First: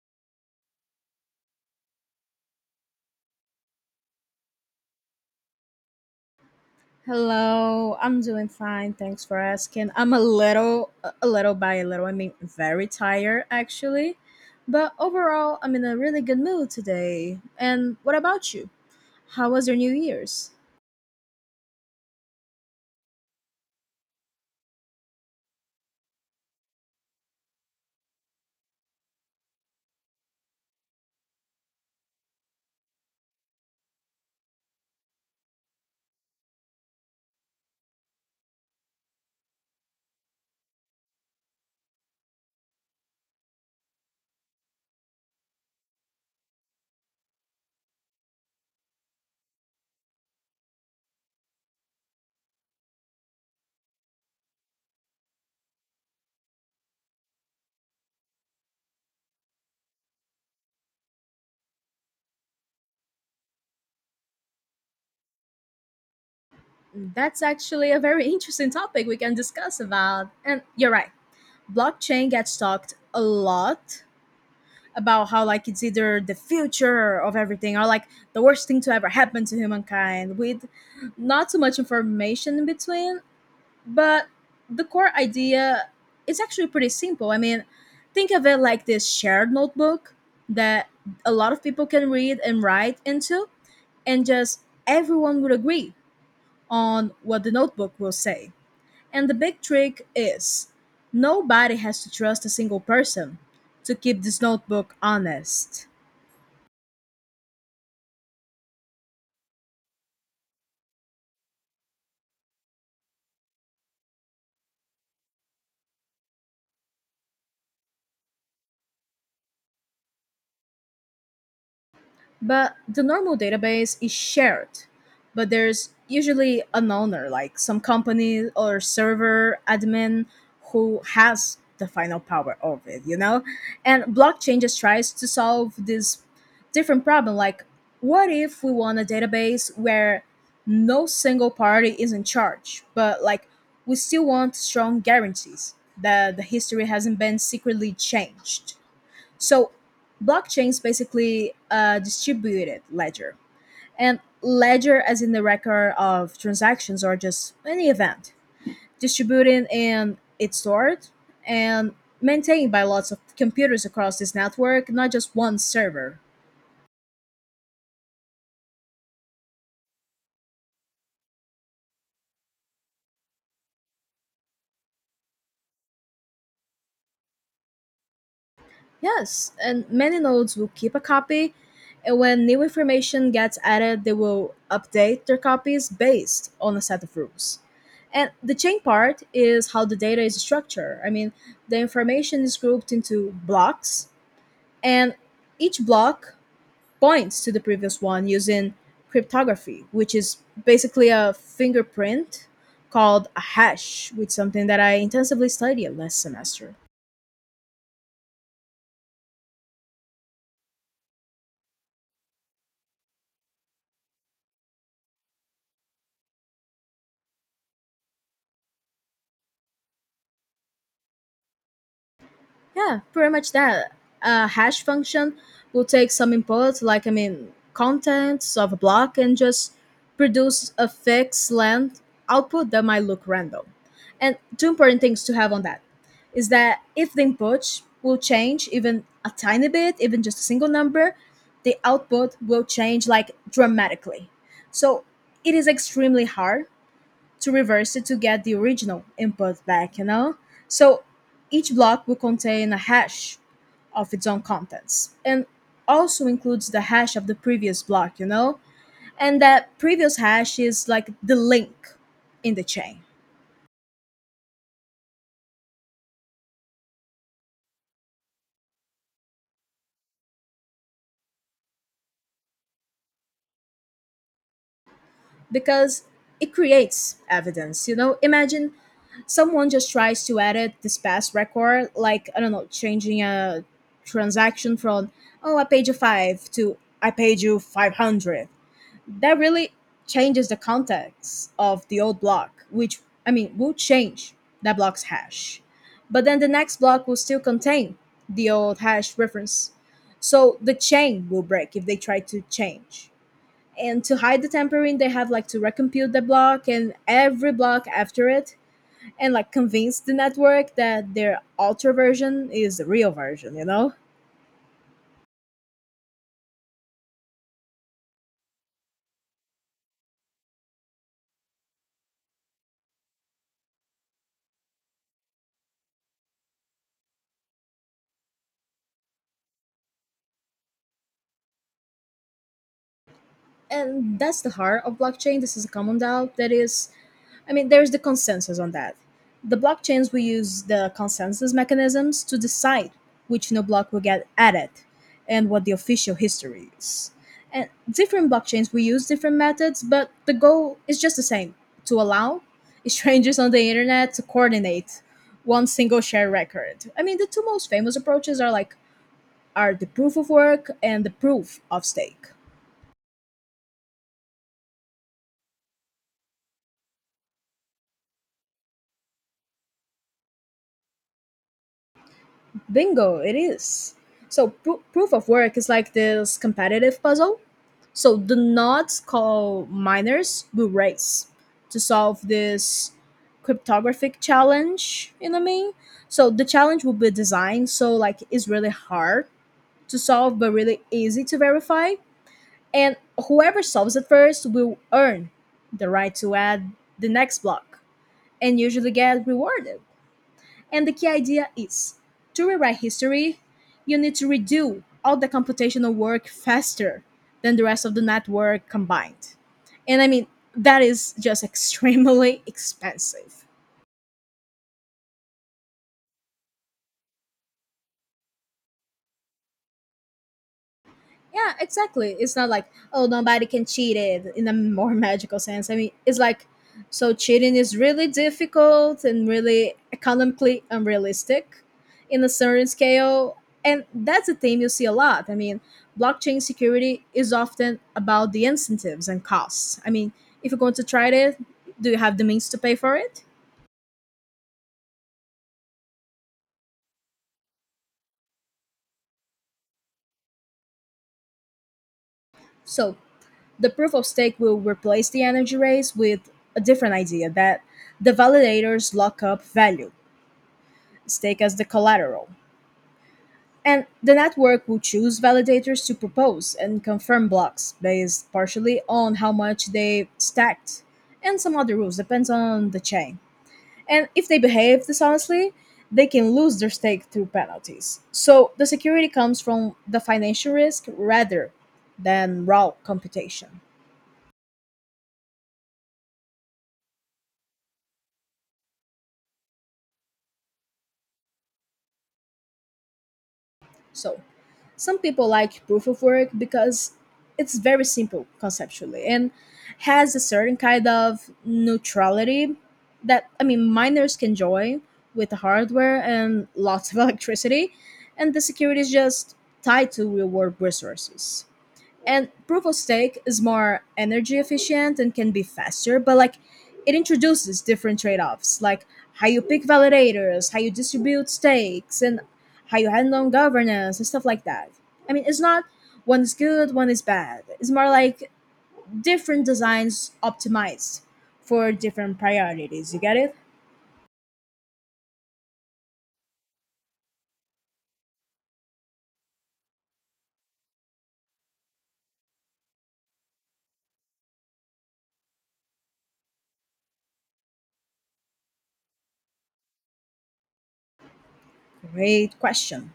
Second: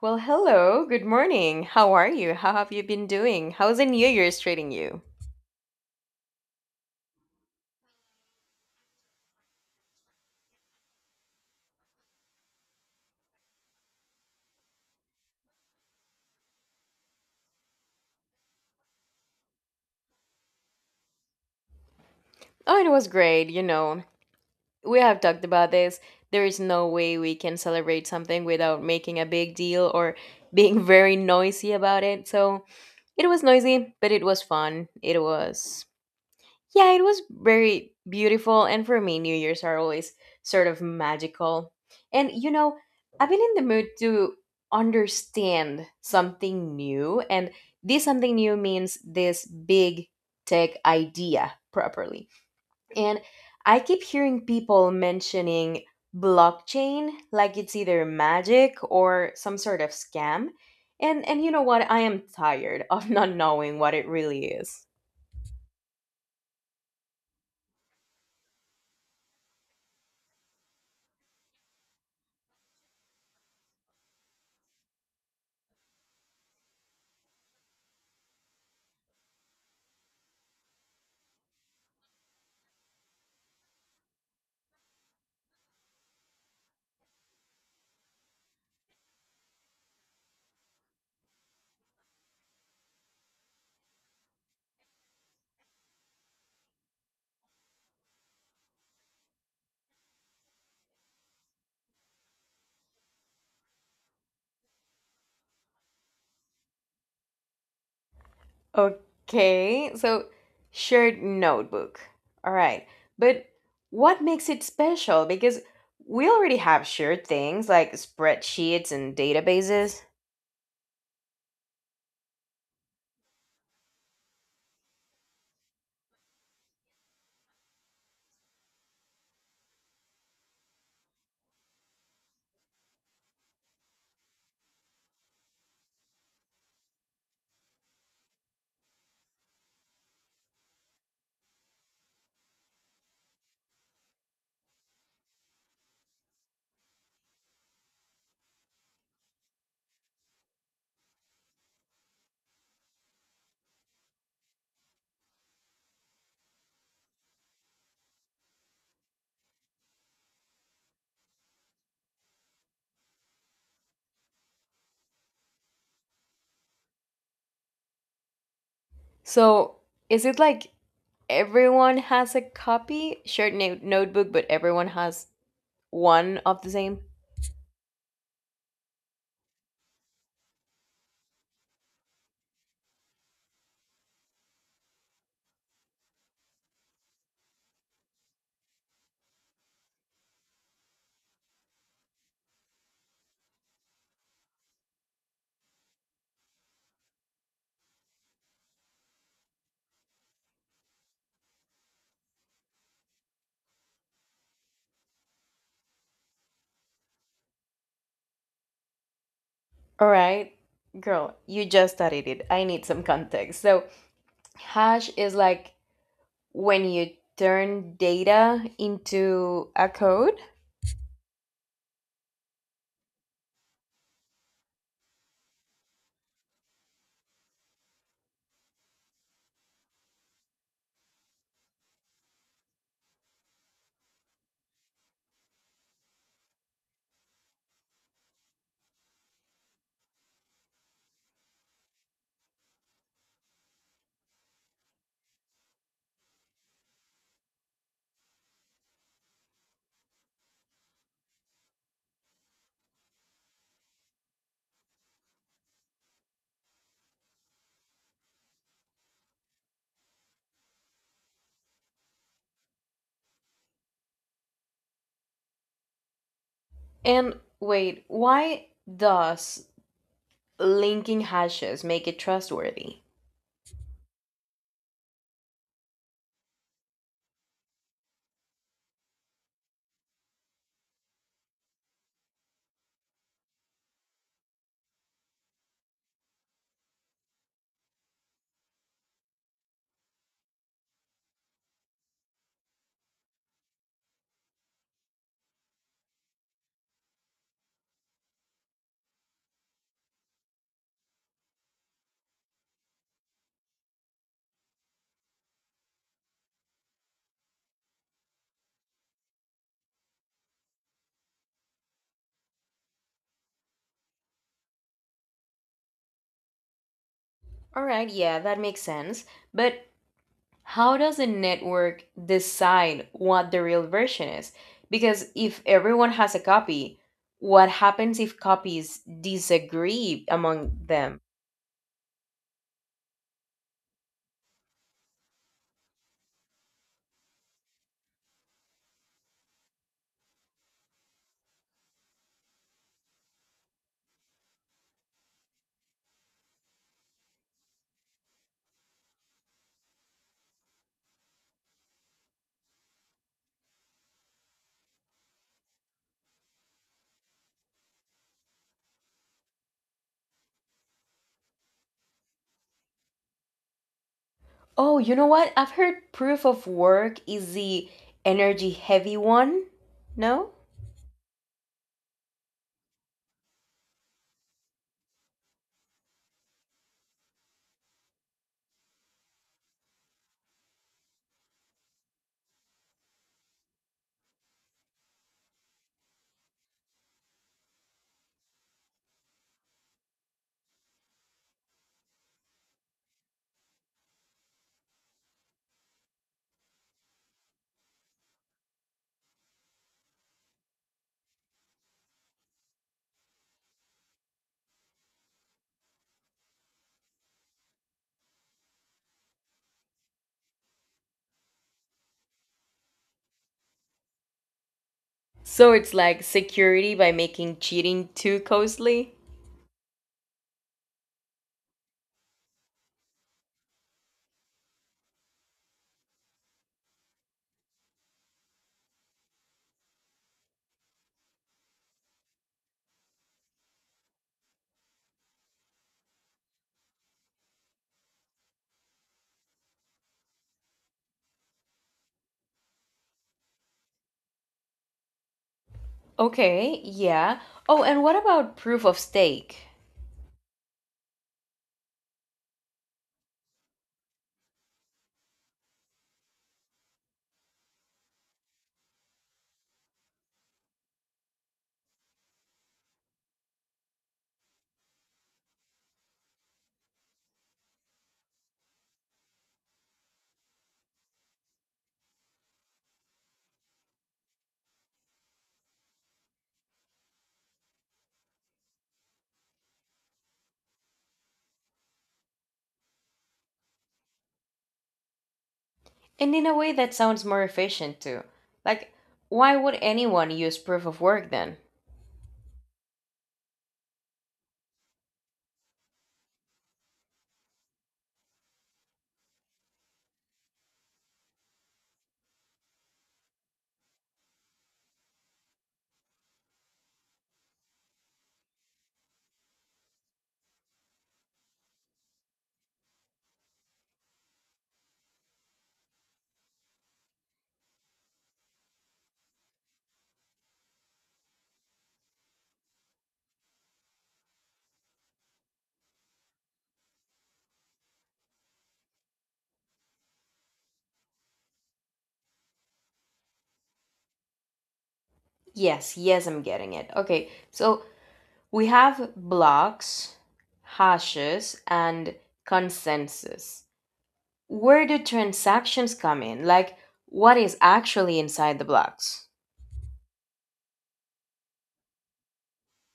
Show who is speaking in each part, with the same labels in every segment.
Speaker 1: Well, hello, good morning. How are you? How have you been doing? How's the New Year's treating you?
Speaker 2: Hello, I'm doing fine. Thanks for asking. I'm a little by a little, I mean, very tired actually. But overall, I'm in a really good mood today. And what about you? How was your New Year's?
Speaker 1: Oh, it was great, you know. We have talked about this. There is no way we can celebrate something without making a big deal or being very noisy about it. So it was noisy, but it was fun. It was. Yeah, it was very beautiful. And for me, New Year's are always sort of magical. And, you know, I've been in the mood to understand something new. And this something new means this big tech idea properly. And I keep hearing people mentioning blockchain like it's either magic or some sort of scam. And you know what? I am tired of not knowing what it really is.
Speaker 2: That's actually a very interesting topic we can discuss about. And you're right, blockchain gets talked a lot about how like it's either the future of everything or like the worst thing to ever happen to humankind with not too much information in between but the core idea is actually pretty simple. I mean, think of it like this shared notebook that a lot of people can read and write into, and just everyone would agree on what the notebook will say. And the big trick is nobody has to trust a single person to keep this notebook honest.
Speaker 1: Okay, so shared notebook. All right. But what makes it special? Because we already have shared things like spreadsheets and databases.
Speaker 2: But the normal database is shared, but there's usually an owner, like some company or server admin who has the final power of it, you know? And blockchain just tries to solve this different problem like what if we want a database where no single party is in charge, but like we still want strong guarantees that the history hasn't been secretly changed. So, blockchains basically a distributed ledger, and ledger as in the record of transactions or just any event. Distributed and it's stored and maintained by lots of computers across this network, not just one server.
Speaker 1: So is it like everyone has a copy, shared notebook, but everyone has one of the same?
Speaker 2: Yes, and many nodes will keep a copy, and when new information gets added, they will update their copies based on a set of rules. And the chain part is how the data is structured. I mean, the information is grouped into blocks, and each block points to the previous one using cryptography, which is basically a fingerprint called a hash, which is something that I intensively studied last semester.
Speaker 1: All right. Girl, you just studied it. I need some context. So hash is like when you turn data into a code.
Speaker 2: Yeah, pretty much that. A hash function will take some input, like I mean, contents of a block, and just produce a fixed length output that might look random. And two important things to have on that is that if the input will change even a tiny bit, even just a single number, the output will change like dramatically. So it is extremely hard to reverse it to get the original input back, you know? So each block will contain a hash of its own contents and also includes the hash of the previous block, you know? And that previous hash is like the link in the chain
Speaker 1: And wait, why does linking hashes make it trustworthy?
Speaker 2: because it creates evidence, you know? Imagine someone just tries to edit this past record, like, I don't know, changing a transaction from, oh, I paid you five to I paid you 500 that really changes the context of the old block, which I mean will change that block's hash. But then the next block will still contain the old hash reference. So the chain will break if they try to change. And to hide the tampering, they have like to recompute the block and every block after it and like convince the network that their alter version is the real version, you know?
Speaker 1: All right, yeah, that makes sense. But how does a network decide what the real version is? Because if everyone has a copy, what happens if copies disagree among them?
Speaker 2: And that's the heart of blockchain. This is a common doubt that is I mean, there's the consensus on that. The blockchains will use the consensus mechanisms to decide which new block will get added and what the official history is. And different blockchains will use different methods, but the goal is just the same to allow strangers on the internet to coordinate one single shared record. I mean, the two most famous approaches are the proof of work and the proof of stake.
Speaker 1: Oh, you know what? I've heard proof of work is the energy heavy one. No?
Speaker 2: Bingo, it is. So proof of work is like this competitive puzzle. So the nodes called miners will race to solve this cryptographic challenge, you know what I mean? So the challenge will be designed so like it's really hard to solve but really easy to verify. And whoever solves it first will earn the right to add the next block and usually get rewarded. And the key idea is to rewrite history, you need to redo all the computational work faster than the rest of the network combined. And I mean, that is just extremely expensive.
Speaker 1: So it's like security by making cheating too costly?
Speaker 2: Yeah, exactly. It's not like, oh, nobody can cheat it in a more magical sense. I mean, it's like, so cheating is really difficult and really economically unrealistic in a certain scale. And that's a theme you see a lot. I mean, blockchain security is often about the incentives and costs. I mean, if you're going to try it, do you have the means to pay for it?
Speaker 1: Okay, yeah. Oh, and what about proof of stake?
Speaker 2: So the proof of stake will replace the energy race with a different idea that the validators lock up value stake as the collateral. And the network will choose validators to propose and confirm blocks based partially on how much they stacked and some other rules, depends on the chain. And if they behave dishonestly, they can lose their stake through penalties. So the security comes from the financial risk rather than raw computation.
Speaker 1: And in a way that sounds more efficient too. Like, why would anyone use proof of work then?
Speaker 2: So some people like proof of work because it's very simple conceptually and has a certain kind of neutrality that, I mean, miners can join with the hardware and lots of electricity, and the security is just tied to real world resources. And proof of stake is more energy efficient and can be faster, but like it introduces different trade offs, like how you pick validators, how you distribute stakes, and how you handle governance and stuff like that. I mean, it's not one is good, one is bad. It's more like different designs optimized for different priorities. You get it?
Speaker 1: Yes, yes, I'm getting it. Okay, so we have blocks, hashes, and consensus. Where do transactions come in? Like, what is actually inside the blocks?
Speaker 2: Great question.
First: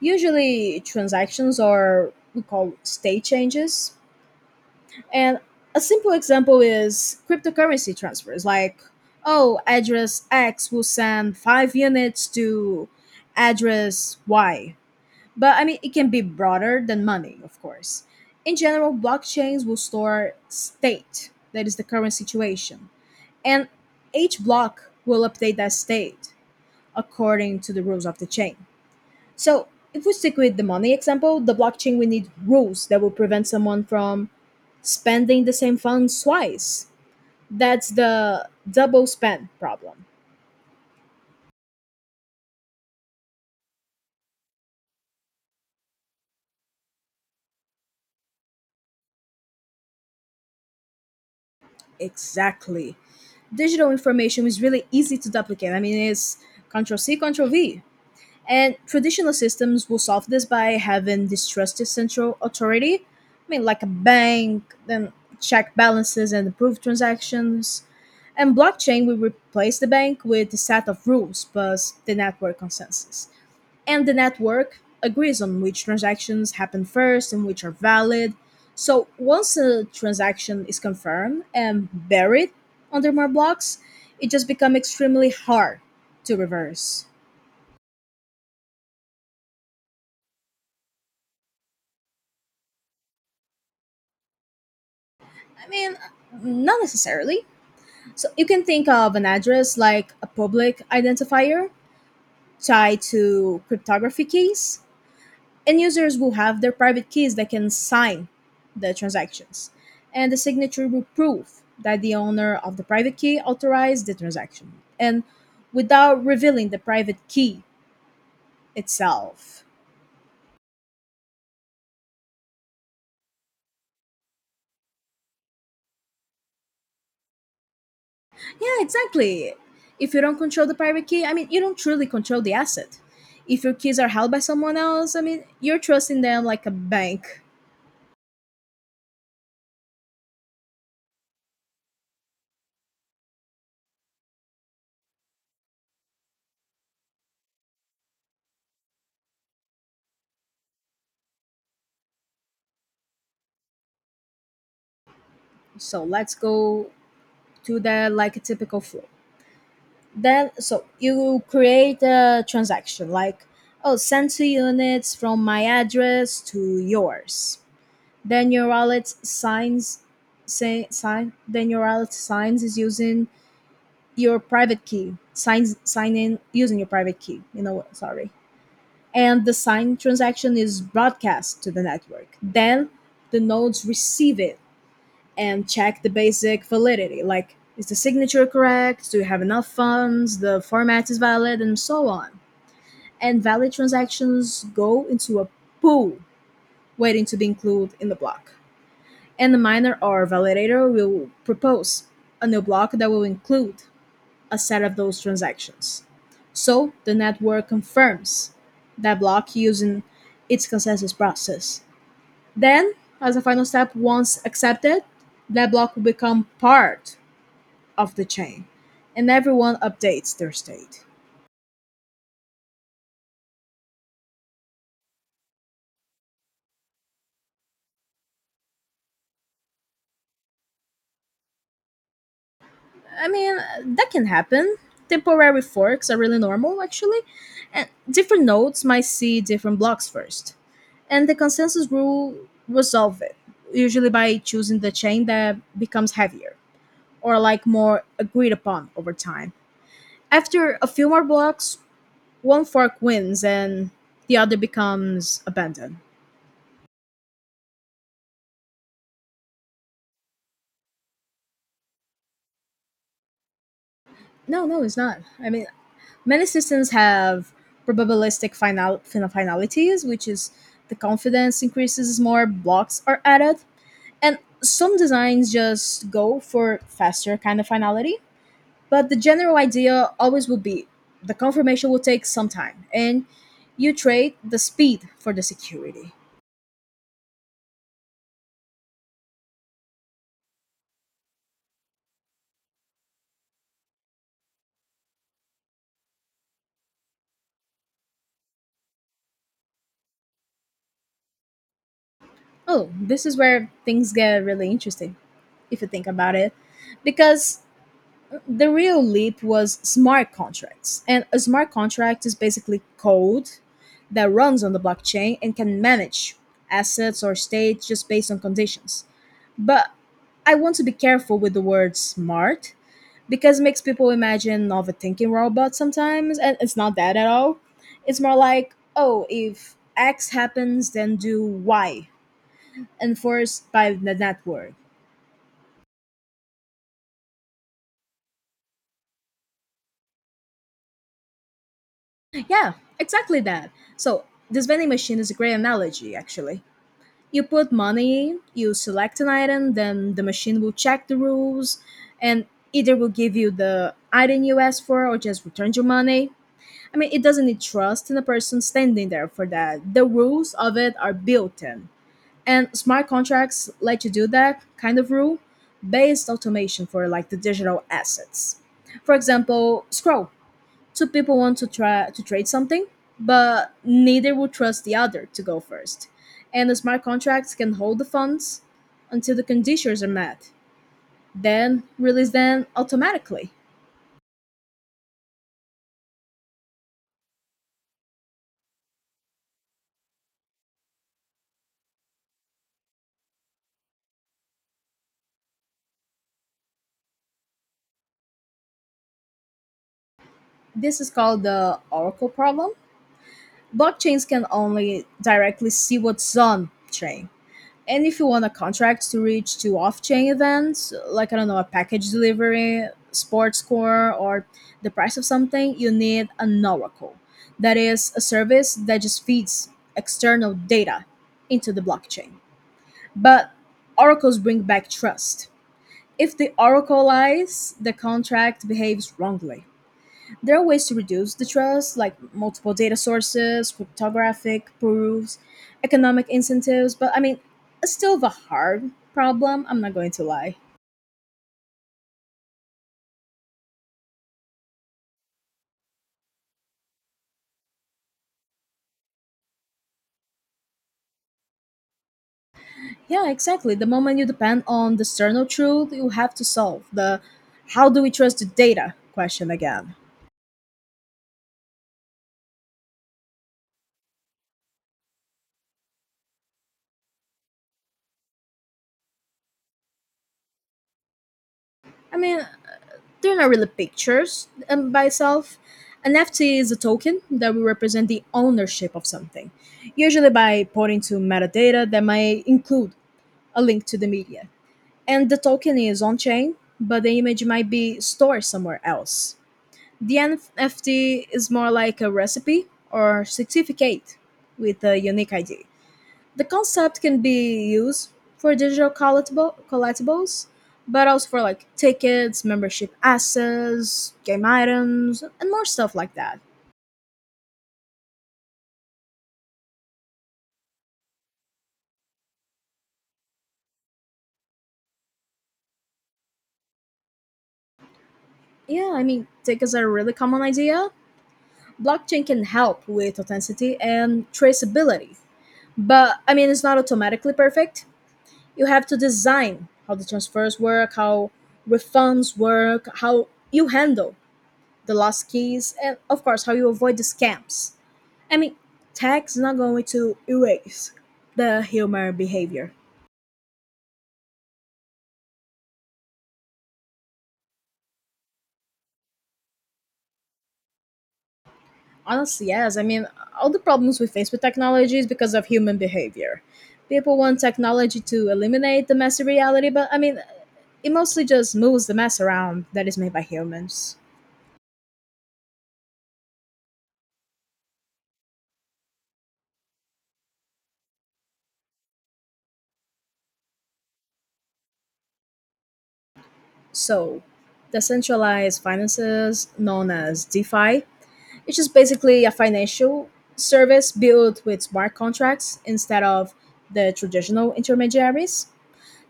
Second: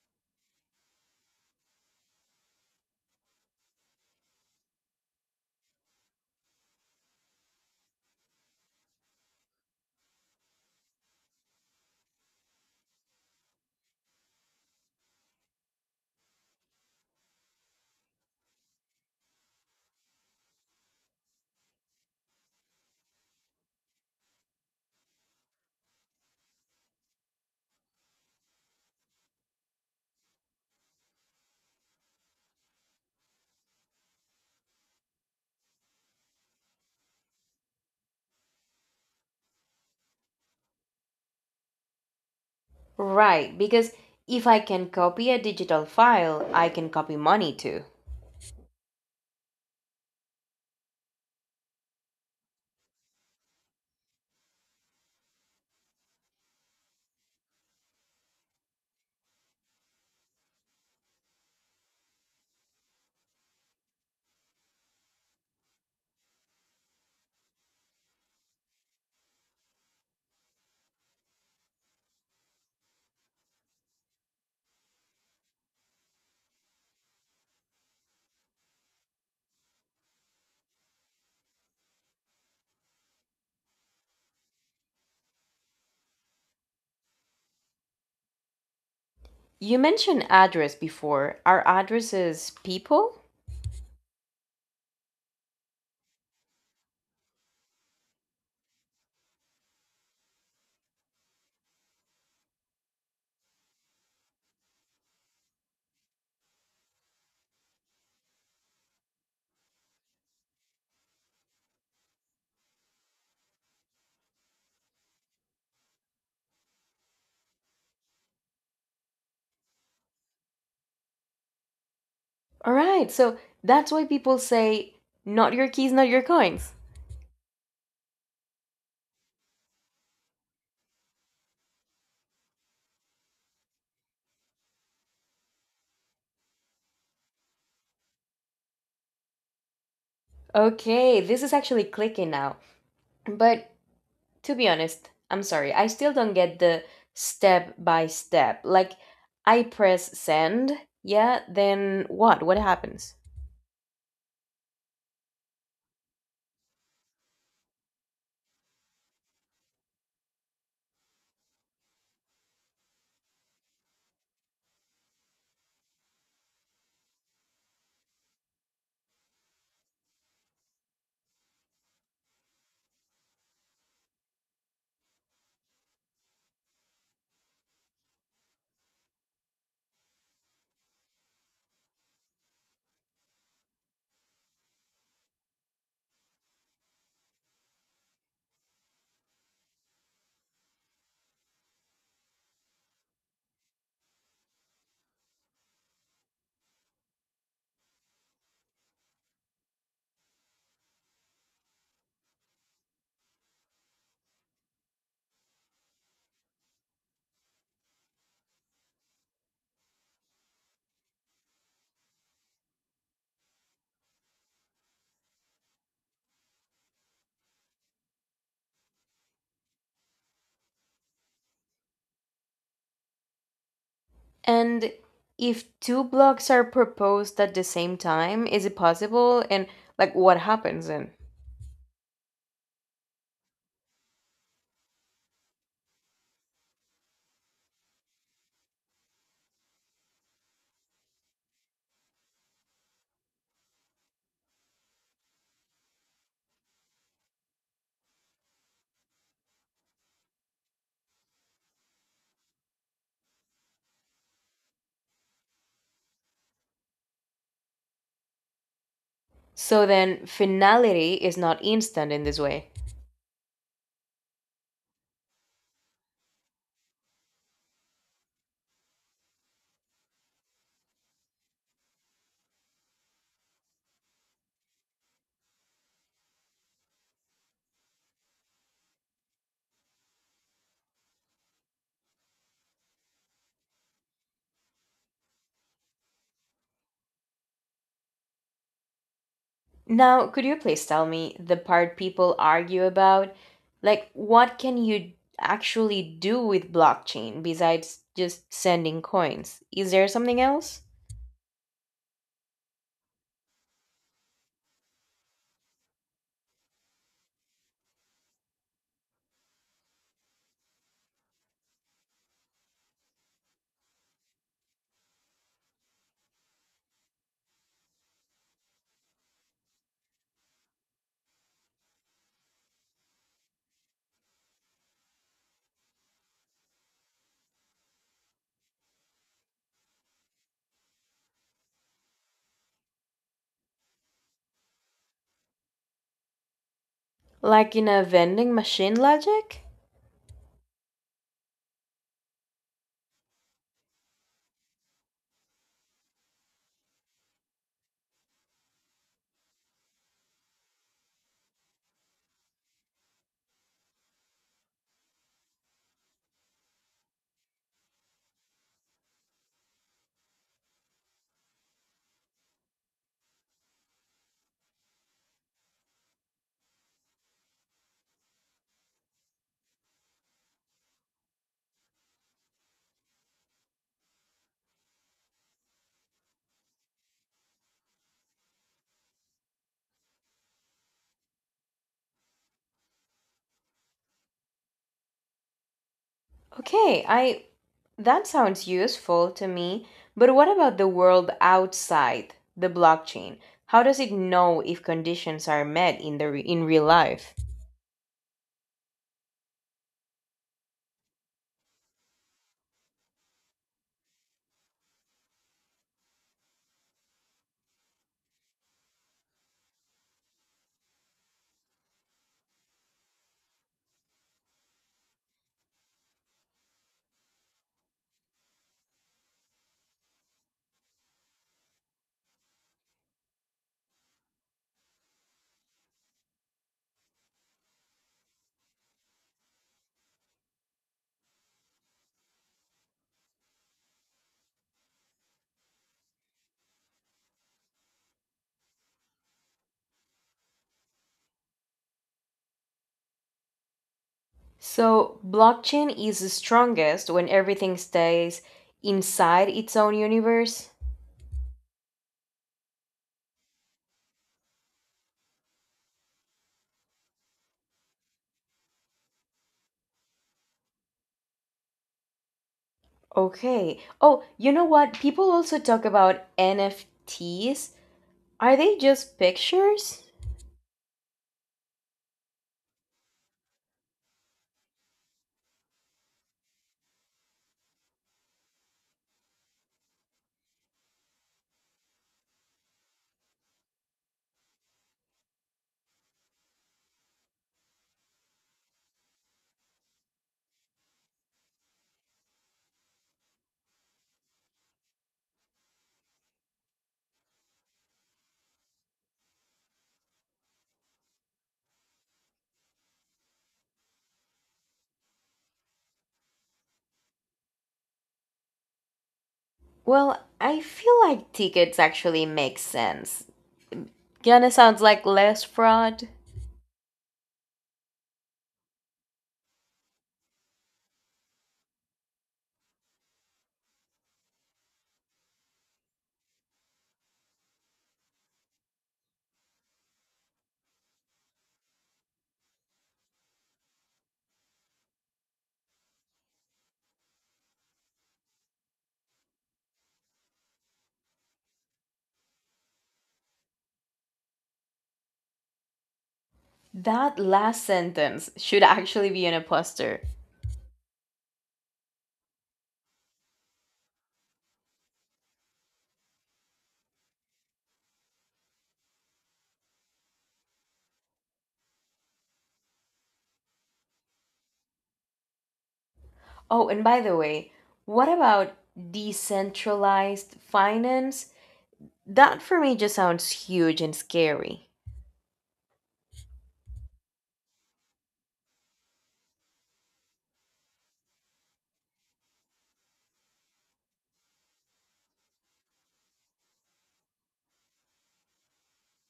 Speaker 2: Usually, transactions are we call state changes. And a simple example is cryptocurrency transfers. Like, oh, address X will send five units to address Y. But I mean, it can be broader than money, of course. In general, blockchains will store state, that is the current situation. And each block will update that state according to the rules of the chain. So, if we stick with the money example, the blockchain will need rules that will prevent someone from spending the same funds twice. That's the double spend problem.
Speaker 1: Right, because if I can copy a digital file, I can copy money too.
Speaker 2: Exactly. Digital information is really easy to duplicate. I mean, it's Control C, Control V. And traditional systems will solve this by having distrusted central authority. I mean, like a bank, then check balances and approve transactions. And blockchain will replace the bank with a set of rules plus the network consensus. And the network agrees on which transactions happen first and which are valid. So once a transaction is confirmed and buried under more blocks, it just becomes extremely hard to reverse.
Speaker 1: You mentioned address before. Are addresses people?
Speaker 2: I mean, not necessarily. So you can think of an address like a public identifier tied to cryptography keys, and users will have their private keys that can sign the transactions. And the signature will prove that the owner of the private key authorized the transaction and without revealing the private key itself.
Speaker 1: All right, so that's why people say, not your keys, not your coins.
Speaker 2: Yeah, exactly. If you don't control the private key, I mean, you don't truly control the asset. If your keys are held by someone else, I mean, you're trusting them like a bank.
Speaker 1: Okay, this is actually clicking now. But to be honest, I'm sorry, I still don't get the step by step. Like, I press send, yeah, then what? What happens?
Speaker 2: So let's go to that like a typical flow. Then, so you create a transaction like, oh, send two units from my address to yours. Then your wallet signs, say, sign. Then your wallet signs is using your private key. Signs, sign in using your private key. You know what? Sorry and the signed transaction is broadcast to the network. Then the nodes receive it and check the basic validity, like is the signature correct? Do you have enough funds? The format is valid, and so on. And valid transactions go into a pool waiting to be included in the block. And the miner or validator will propose a new block that will include a set of those transactions. So the network confirms that block using its consensus process. Then, as a final step, once accepted, that block will become part of the chain and everyone updates their state.
Speaker 1: And if two blocks are proposed at the same time, is it possible? And like, what happens then?
Speaker 2: I mean, that can happen. Temporary forks are really normal, actually, and different nodes might see different blocks first. And the consensus rule resolve it, usually by choosing the chain that becomes heavier, or like more agreed upon over time. After a few more blocks, one fork wins and the other becomes abandoned.
Speaker 1: So then, finality is not instant in this way.
Speaker 2: No, no, it's not. I mean, many systems have probabilistic finalities, which is the confidence increases as more blocks are added. And some designs just go for faster kind of finality. But the general idea always will be the confirmation will take some time and you trade the speed for the security.
Speaker 1: Now, could you please tell me the part people argue about? Like, what can you actually do with blockchain besides just sending coins? Is there something else?
Speaker 2: Oh, this is where things get really interesting if you think about it. Because the real leap was smart contracts. And a smart contract is basically code that runs on the blockchain and can manage assets or states just based on conditions. But I want to be careful with the word smart because it makes people imagine of a thinking robot sometimes, and it's not that at all. It's more like, oh, if X happens, then do Y enforced by the network.
Speaker 1: Like in a vending machine logic?
Speaker 2: Yeah, exactly that. So, this vending machine is a great analogy, actually. You put money, you select an item, then the machine will check the rules and either will give you the item you asked for or just return your money. I mean, it doesn't need trust in the person standing there for that. The rules of it are built in. And smart contracts let you do that kind of rule based automation for like the digital assets. For example, Scroll Two people want to try to trade something, but neither will trust the other to go first. And the smart contracts can hold the funds until the conditions are met, then release them automatically.
Speaker 1: Okay, I. That sounds useful to me, but what about the world outside the blockchain? How does it know if conditions are met in the in real life?
Speaker 2: This is called the Oracle problem. Blockchains can only directly see what's on chain. And if you want a contract to reach to off chain events, like I don't know, a package delivery, sports score, or the price of something, you need an oracle. That is a service that just feeds external data into the blockchain. But oracles bring back trust. If the oracle lies, the contract behaves wrongly. There are ways to reduce the trust, like multiple data sources, cryptographic proofs, economic incentives, but I mean, it's still the hard problem, I'm not going to lie.
Speaker 1: So, blockchain is strongest when everything stays inside its own universe.
Speaker 2: Yeah, exactly. The moment you depend on the external truth, you have to solve the how do we trust the data question again.
Speaker 1: Okay. Oh, you know what? People also talk about NFTs. Are they just pictures?
Speaker 2: I mean, they're not really pictures by itself. An NFT is a token that will represent the ownership of something, usually by pointing to metadata that might include a link to the media. And the token is on chain, but the image might be stored somewhere else. The NFT is more like a recipe or certificate with a unique ID. The concept can be used for collectibles, but also for like tickets, membership assets, game items, and more stuff like that.
Speaker 1: Well, I feel like tickets actually make sense. Kinda sounds like less fraud.
Speaker 2: Yeah, I mean, tickets are a really common idea. Blockchain can help with authenticity and traceability, but I mean, it's not automatically perfect you have to design how the transfers work, how refunds work, how you handle the lost keys, and of course, how you avoid the scams. I mean, tech is not going to erase the human behavior.
Speaker 1: That last sentence should actually be in a poster.
Speaker 2: Honestly, yes. I mean, all the problems we face with technology is because of human behavior. People want technology to eliminate the messy reality, but I mean, it mostly just moves the mess around that is made by humans.
Speaker 1: Oh, and by the way, what about decentralized finance? That for me just sounds huge and scary.
Speaker 2: So, decentralized finances, known as DeFi, it's just basically a financial service built with smart contracts instead of the traditional intermediaries.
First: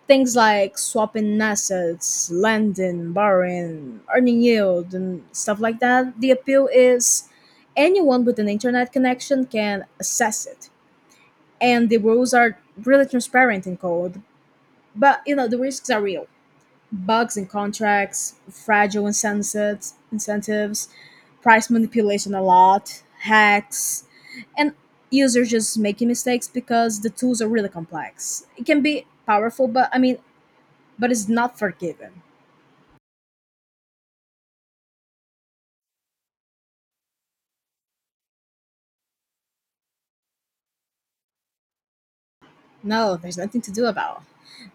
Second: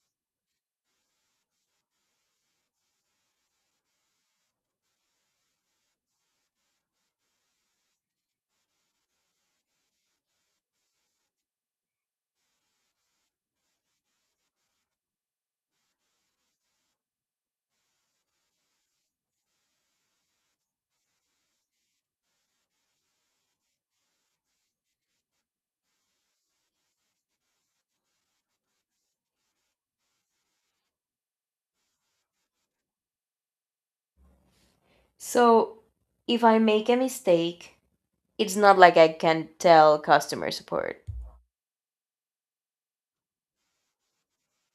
Speaker 2: Things like swapping assets, lending, borrowing, earning yield, and stuff like that. The appeal is anyone with an internet connection can access it. And the rules are really transparent in code, but you know, the risks are real bugs in contracts, fragile incentives, incentives, price manipulation a lot, hacks, and users just making mistakes because the tools are really complex. It can be powerful, but I mean, but it's not forgiven.
Speaker 1: So, if I make a mistake, it's not like I can tell customer support.
Speaker 2: No, there's nothing to do about.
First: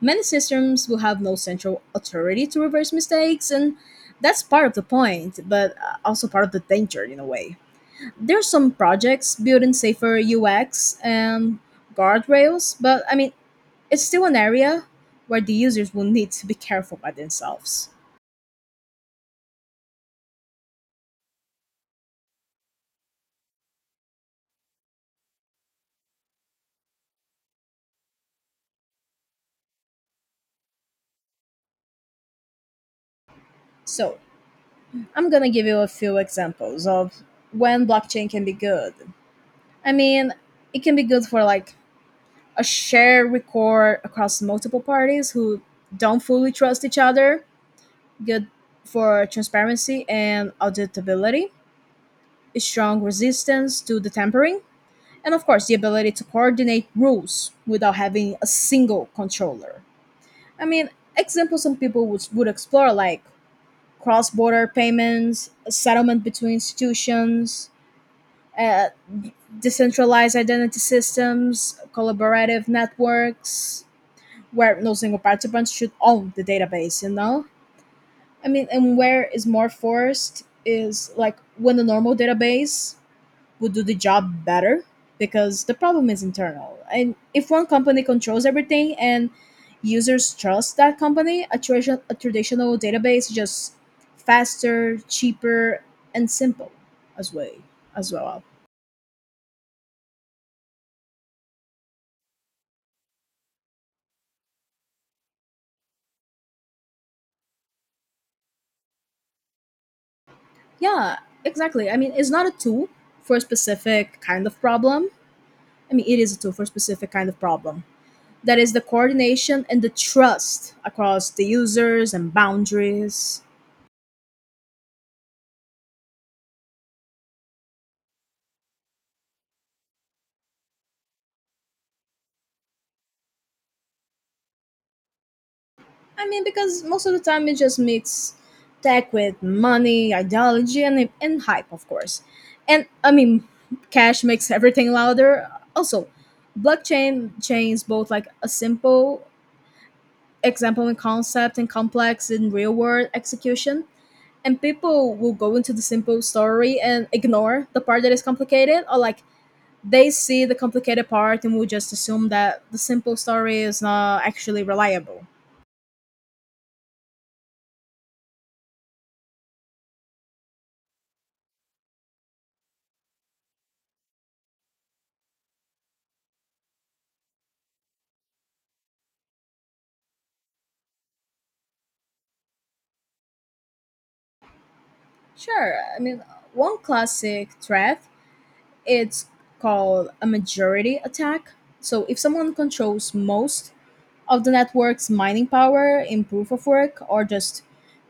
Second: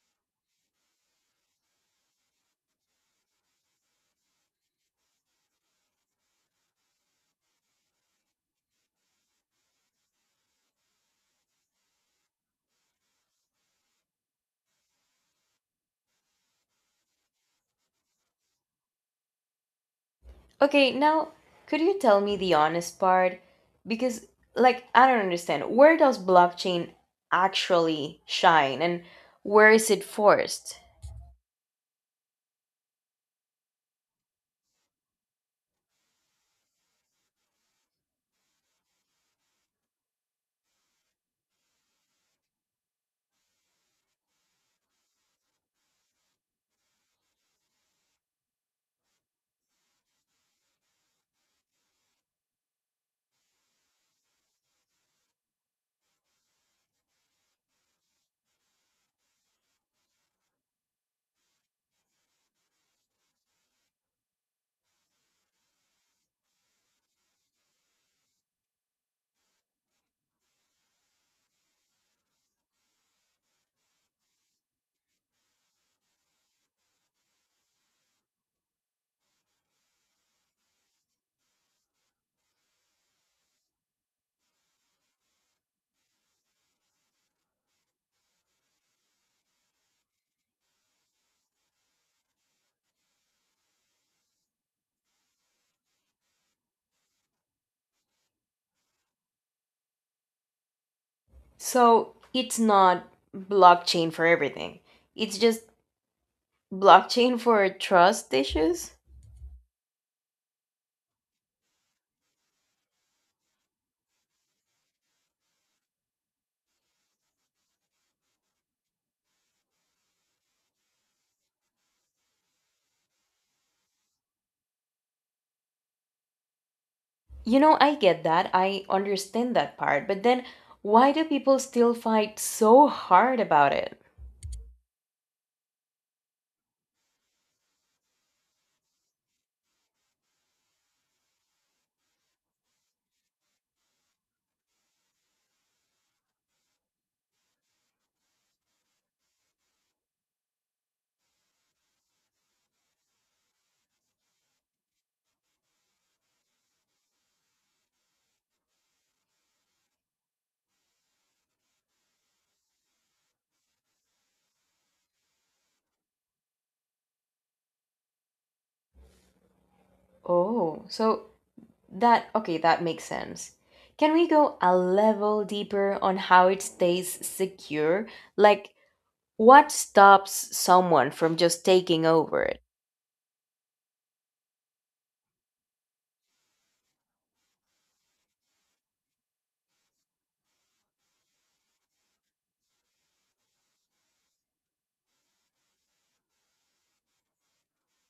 Speaker 2: Many systems will have no central authority to reverse mistakes, and that's part of the point, but also part of the danger in a way. There are some projects building safer UX and guardrails, but I mean, it's still an area where the users will need to be careful by themselves.
Speaker 1: Okay, now, could you tell me the honest part? Because, like, I don't understand. Where does blockchain actually shine and where is it forced?
Speaker 2: So, I'm going to give you a few examples of when blockchain can be good. I mean, it can be good for like a shared record across multiple parties who don't fully trust each other, good for transparency and auditability, strong resistance to the tampering, and of course, the ability to coordinate rules without having a single controller. I mean, examples some people would explore like cross border payments, settlement between institutions, uh, decentralized identity systems, collaborative networks, where no single participant should own the database, you know? I mean, and where is more forced is like when the normal database would do the job better because the problem is internal. And if one company controls everything and users trust that company, a traditional database is just faster, cheaper, and simple as way as well.
Speaker 1: So, it's not blockchain for everything, it's just blockchain for trust issues?
Speaker 2: Yeah, exactly. I mean, it's not a tool for a specific kind of problem. I mean, it is a tool for a specific kind of problem. That is the coordination and the trust across the users and boundaries.
Speaker 1: You know, I get that. I understand that part. But then why do people still fight so hard about it?
Speaker 2: I mean, because most of the time it just meets tech with money, ideology, and hype, of course. And I mean, cash makes everything louder. Also, blockchain chains both like a simple example in concept and complex in real world execution. And people will go into the simple story and ignore the part that is complicated, or like they see the complicated part and will just assume that the simple story is not actually reliable.
Speaker 1: Oh, so that, okay, that makes sense. Can we go a level deeper on how it stays secure? Like, what stops someone from just taking over it?
Speaker 2: Sure. I mean, one classic threat it's called a majority attack. So if someone controls most of the network's mining power in proof of work or just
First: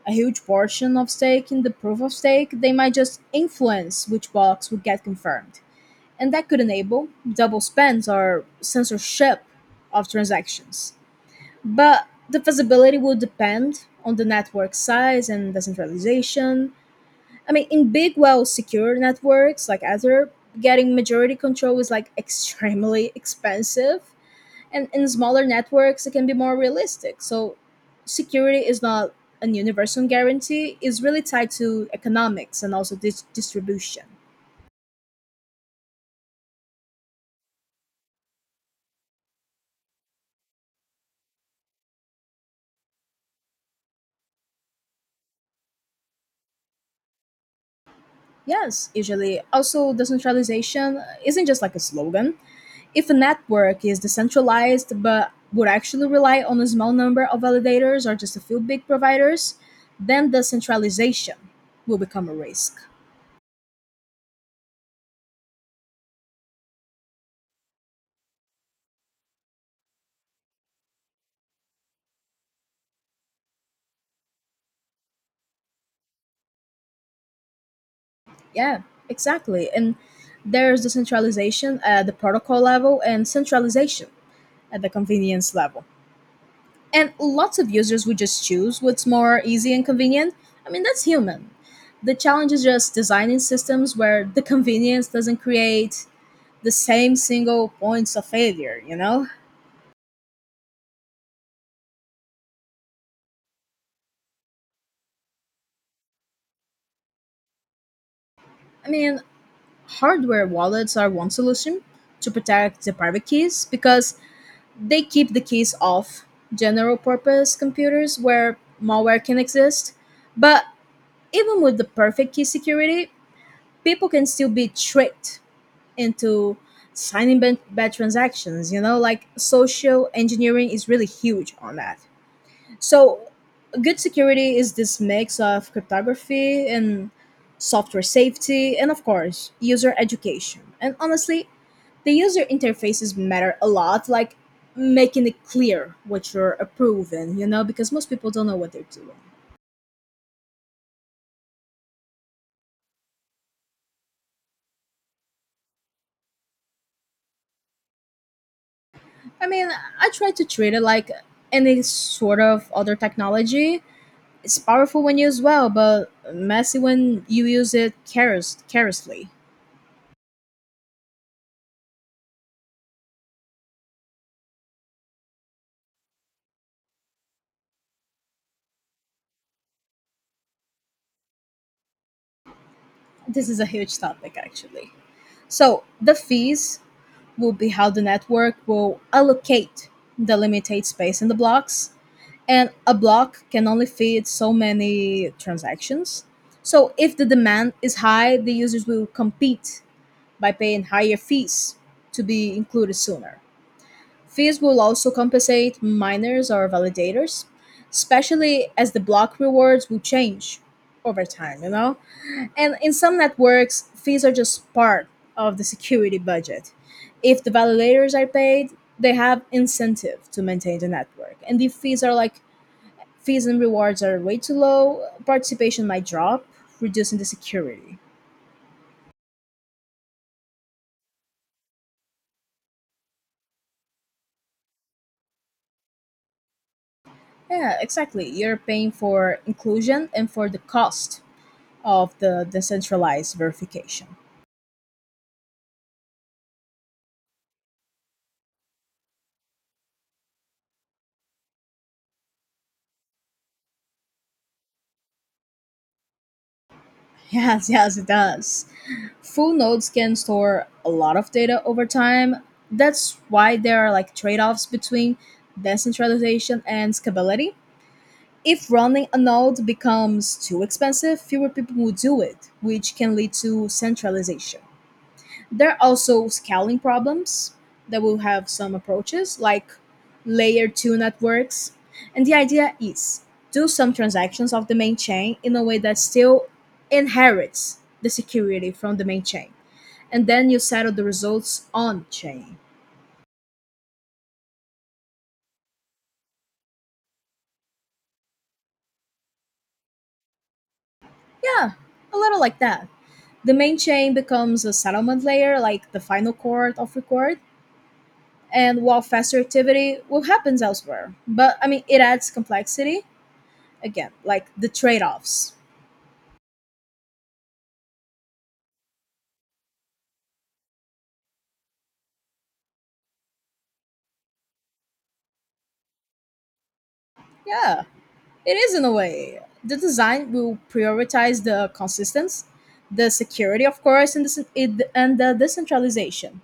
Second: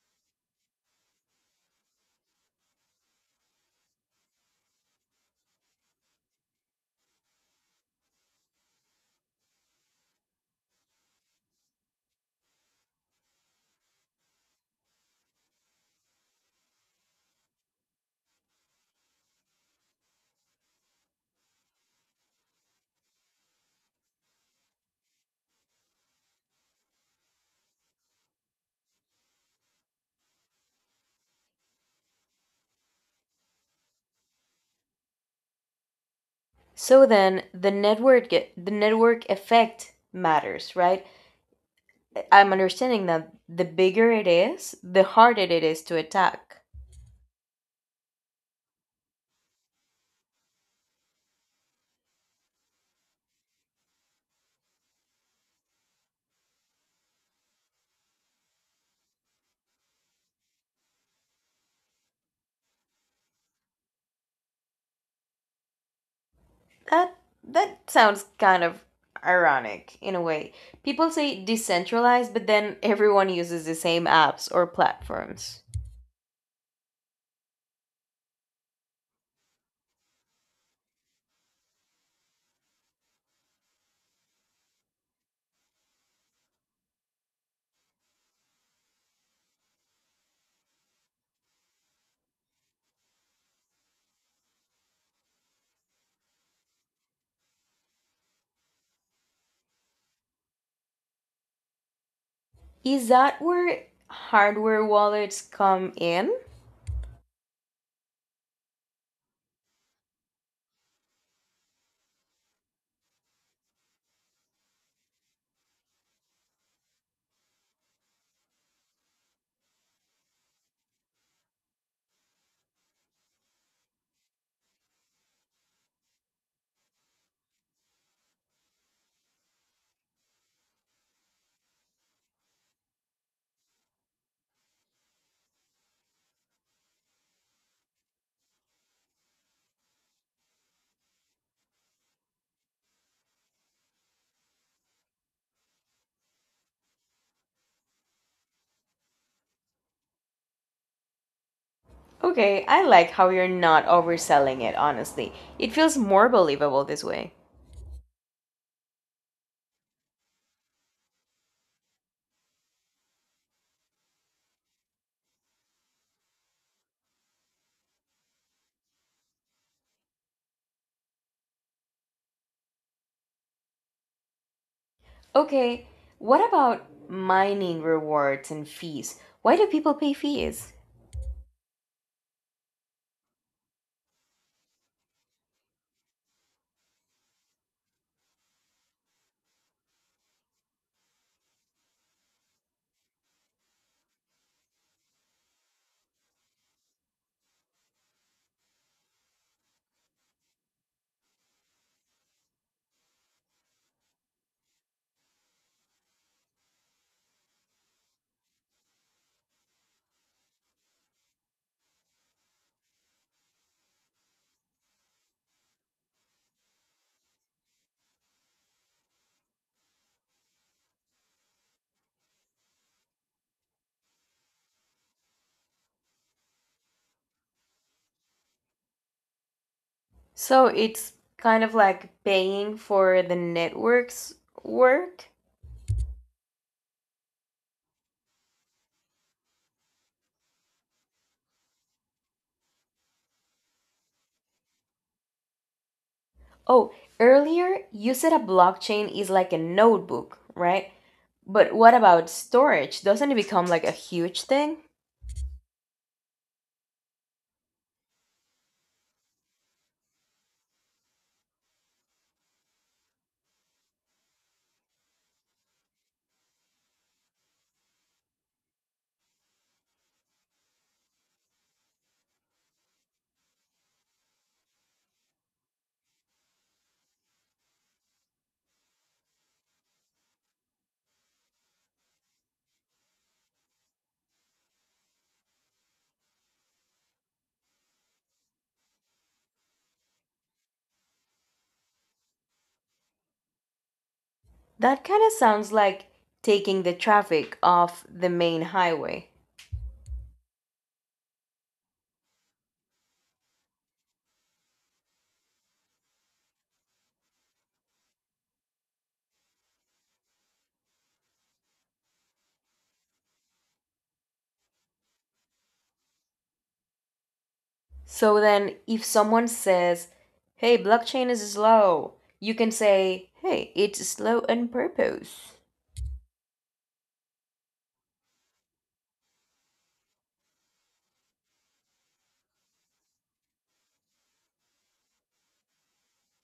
Speaker 2: a huge portion of stake in the proof of stake, they might just influence which blocks would get confirmed. And that could enable double spends or censorship of transactions. But the feasibility will depend on the network size and decentralization, I mean, in big, well secure networks like Ether, getting majority control is like extremely expensive. And in smaller networks, it can be more realistic. So, security is not an universal guarantee, it's really tied to economics and also distribution.
Speaker 1: So then the network effect matters, right? I'm understanding that the bigger it is, the harder it is to attack.
Speaker 2: Yes, usually. Also, decentralization isn't just like a slogan, if a network is decentralized but would actually rely on a small number of validators or just a few big providers, then the centralization will become a risk.
Speaker 1: That that sounds kind of ironic in a way. People say decentralized, but then everyone uses the same apps or platforms.
Speaker 2: Yeah, exactly. And there's decentralization at the protocol level and centralization at the convenience level. And lots of users would just choose what's more easy and convenient. I mean, that's human. The challenge is just designing systems where the convenience doesn't create the same single points of failure, you know?
Speaker 1: Is that where hardware wallets come in?
Speaker 2: I mean, hardware wallets are one solution to protect the private keys because they keep the keys off general purpose computers where malware can exist. But even with the perfect key security, people can still be tricked into signing bad transactions, you know, like social engineering is really huge on that. So, good security is this mix of cryptography and software safety, and of course, user education. And honestly, the user interfaces matter a lot, like making it clear what you're approving, you know, because most people don't know what they're doing.
Speaker 1: Okay, I like how you're not overselling it, honestly. It feels more believable this way.
Speaker 2: I mean, I try to treat it like any sort of other technology. It's powerful when used well, but messy when you use it carelessly.
Speaker 1: Okay, what about mining rewards and fees? Why do people pay fees?
Speaker 2: This is a huge topic, actually. So the fees will be how the network will allocate the limited space in the blocks. And a block can only fit so many transactions. So if the demand is high, the users will compete by paying higher fees to be included sooner. Fees will also compensate miners or validators, especially as the block rewards will change over time, you know? And in some networks, fees are just part of the security budget. If the validators are paid, they have incentive to maintain the network. And if fees are like fees and rewards are way too low, participation might drop, reducing the security.
Speaker 1: So it's kind of like paying for the network's work?
Speaker 2: Yeah, exactly. You're paying for inclusion and for the cost of the decentralized verification.
Speaker 1: Oh, earlier you said a blockchain is like a notebook, right? But what about storage? Doesn't it become like a huge thing?
Speaker 2: Yes, yes, it does. Full nodes can store a lot of data over time. That's why there are like trade-offs between decentralization and scalability. If running a node becomes too expensive, fewer people will do it, which can lead to centralization. There are also scaling problems that will have some approaches like layer 2 networks. And the idea is do some transactions of the main chain in a way that still inherits the security from the main chain and then you settle the results on chain.
Speaker 1: That kind of sounds like taking the traffic off the main highway.
Speaker 2: Yeah, a little like that. The main chain becomes a settlement layer, like the final court of record, and while faster activity will happens elsewhere. But I mean, it adds complexity again, like the trade-offs.
Speaker 1: So then, if someone says, hey, blockchain is slow, you can say, hey, it's slow on purpose.
Speaker 2: Yeah, it is in a way. The design will prioritize the consistency, the security, of course, and and the decentralization.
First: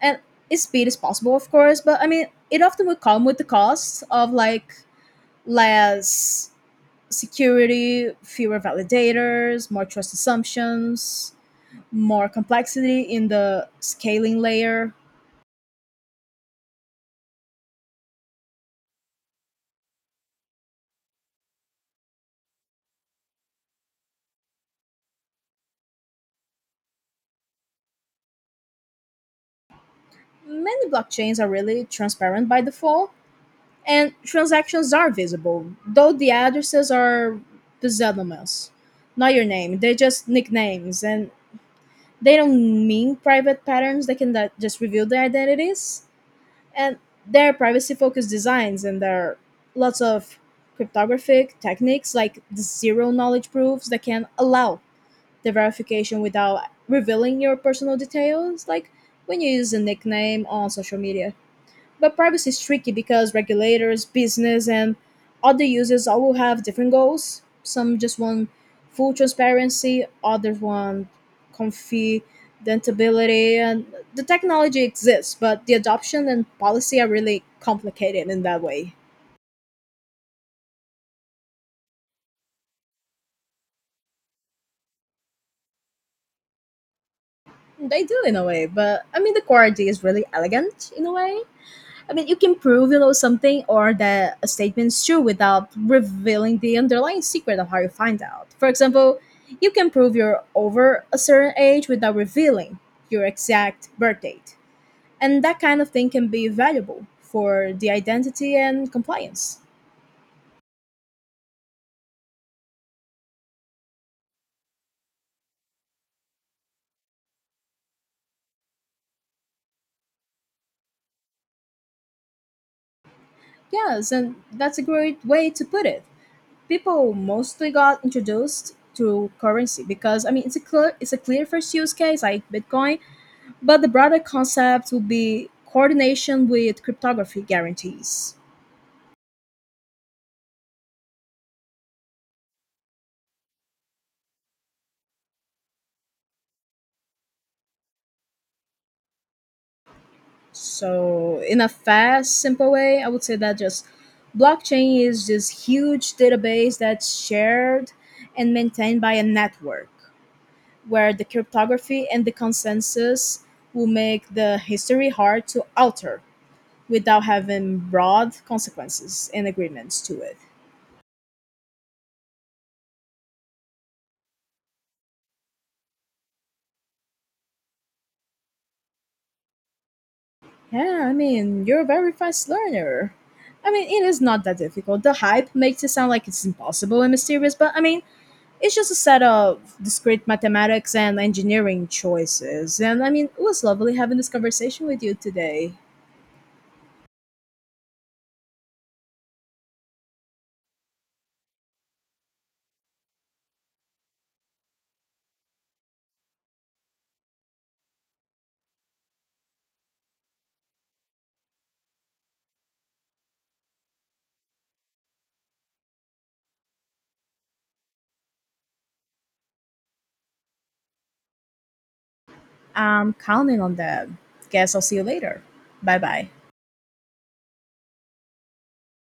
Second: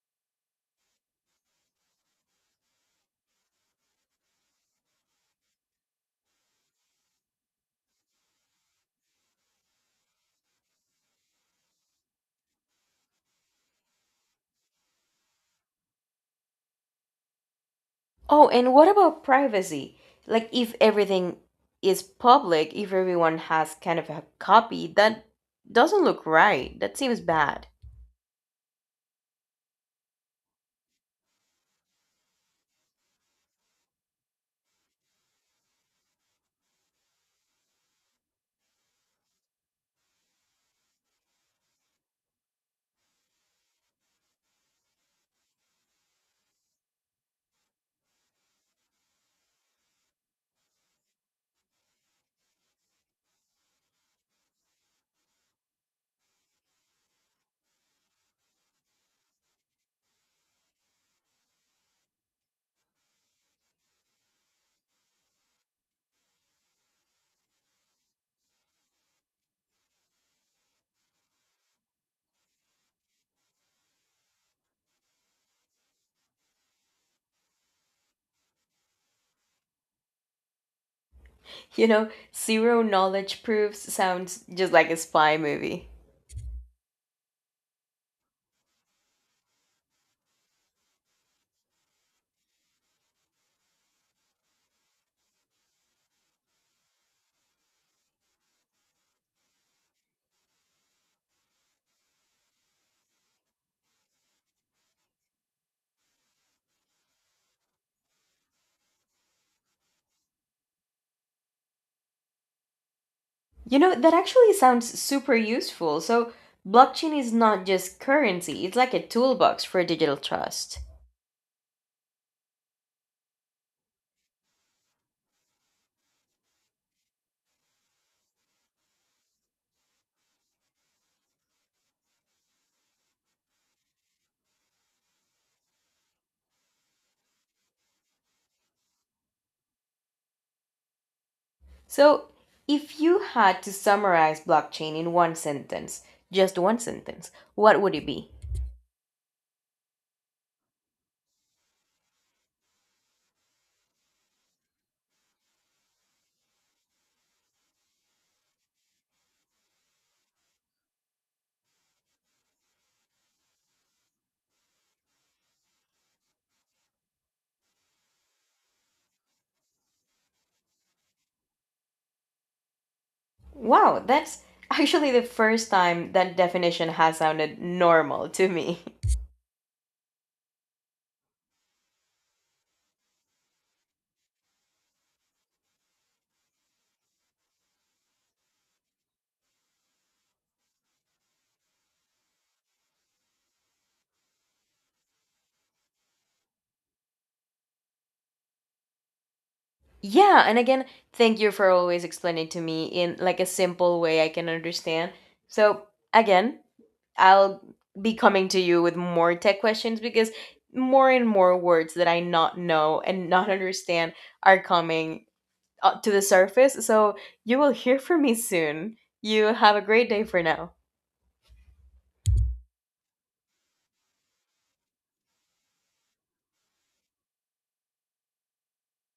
Speaker 2: And its speed is possible, of course, but I mean, it often will come with the costs of like less security, fewer validators, more trust assumptions, more complexity in the scaling layer.
Speaker 1: Oh, and what about privacy? Like, if everything is public, if everyone has kind of a copy, that doesn't look right. That seems bad.
Speaker 2: Many blockchains are really transparent by default, and transactions are visible, though the addresses are pseudonymous, not your name. They're just nicknames, and they don't mean private patterns. They can just reveal the identities. And their privacy focused designs and there are lots of cryptographic techniques like the zero knowledge proofs that can allow the verification without revealing your personal details like when you use a nickname on social media but privacy is tricky because regulators, business, and other users all will have different goals. Some just want full transparency, others want confidentability, and the technology exists, but the adoption and policy are really complicated in that way.
Speaker 1: You know, zero knowledge proofs sounds just like a spy movie.
Speaker 2: They do in a way, but I mean the core idea is really elegant in a way. I mean, you can prove you know something or that a statement's true without revealing the underlying secret of how you find out. For example, you can prove you're over a certain age without revealing your exact birth date. And that kind of thing can be valuable for the identity and compliance.
Speaker 1: You know, that actually sounds super useful. So, blockchain is not just currency, it's like a toolbox for digital trust.
Speaker 2: Yes, and that's a great way to put it. People mostly got introduced to currency because I mean it's a clear first use case like Bitcoin. But the broader concept would be coordination with cryptography guarantees.
Speaker 1: So, if you had to summarize blockchain in one sentence, just one sentence, what would it be?
Speaker 2: So, in a fast, simple way, I would say that just blockchain is this huge database that's shared and maintained by a network where the cryptography and the consensus will make the history hard to alter without having broad consequences and agreements to it.
Speaker 1: Wow, that's actually the first time that definition has sounded normal to me.
Speaker 2: Yeah, I mean, you're a very fast learner. I mean, it is not that difficult. The hype makes it sound like it's impossible and mysterious, but I mean, it's just a set of discrete mathematics and engineering choices. And I mean, it was lovely having this conversation with you today.
Speaker 1: Yeah, and again, thank you for always explaining to me in like a simple way I can understand. So, again, I'll be coming to you with more tech questions because more and more words that I not know and not understand are coming up to the surface. So, you will hear from me soon. You have a great day for now.
Speaker 2: I'm counting on that. Guess I'll see you later. Bye bye.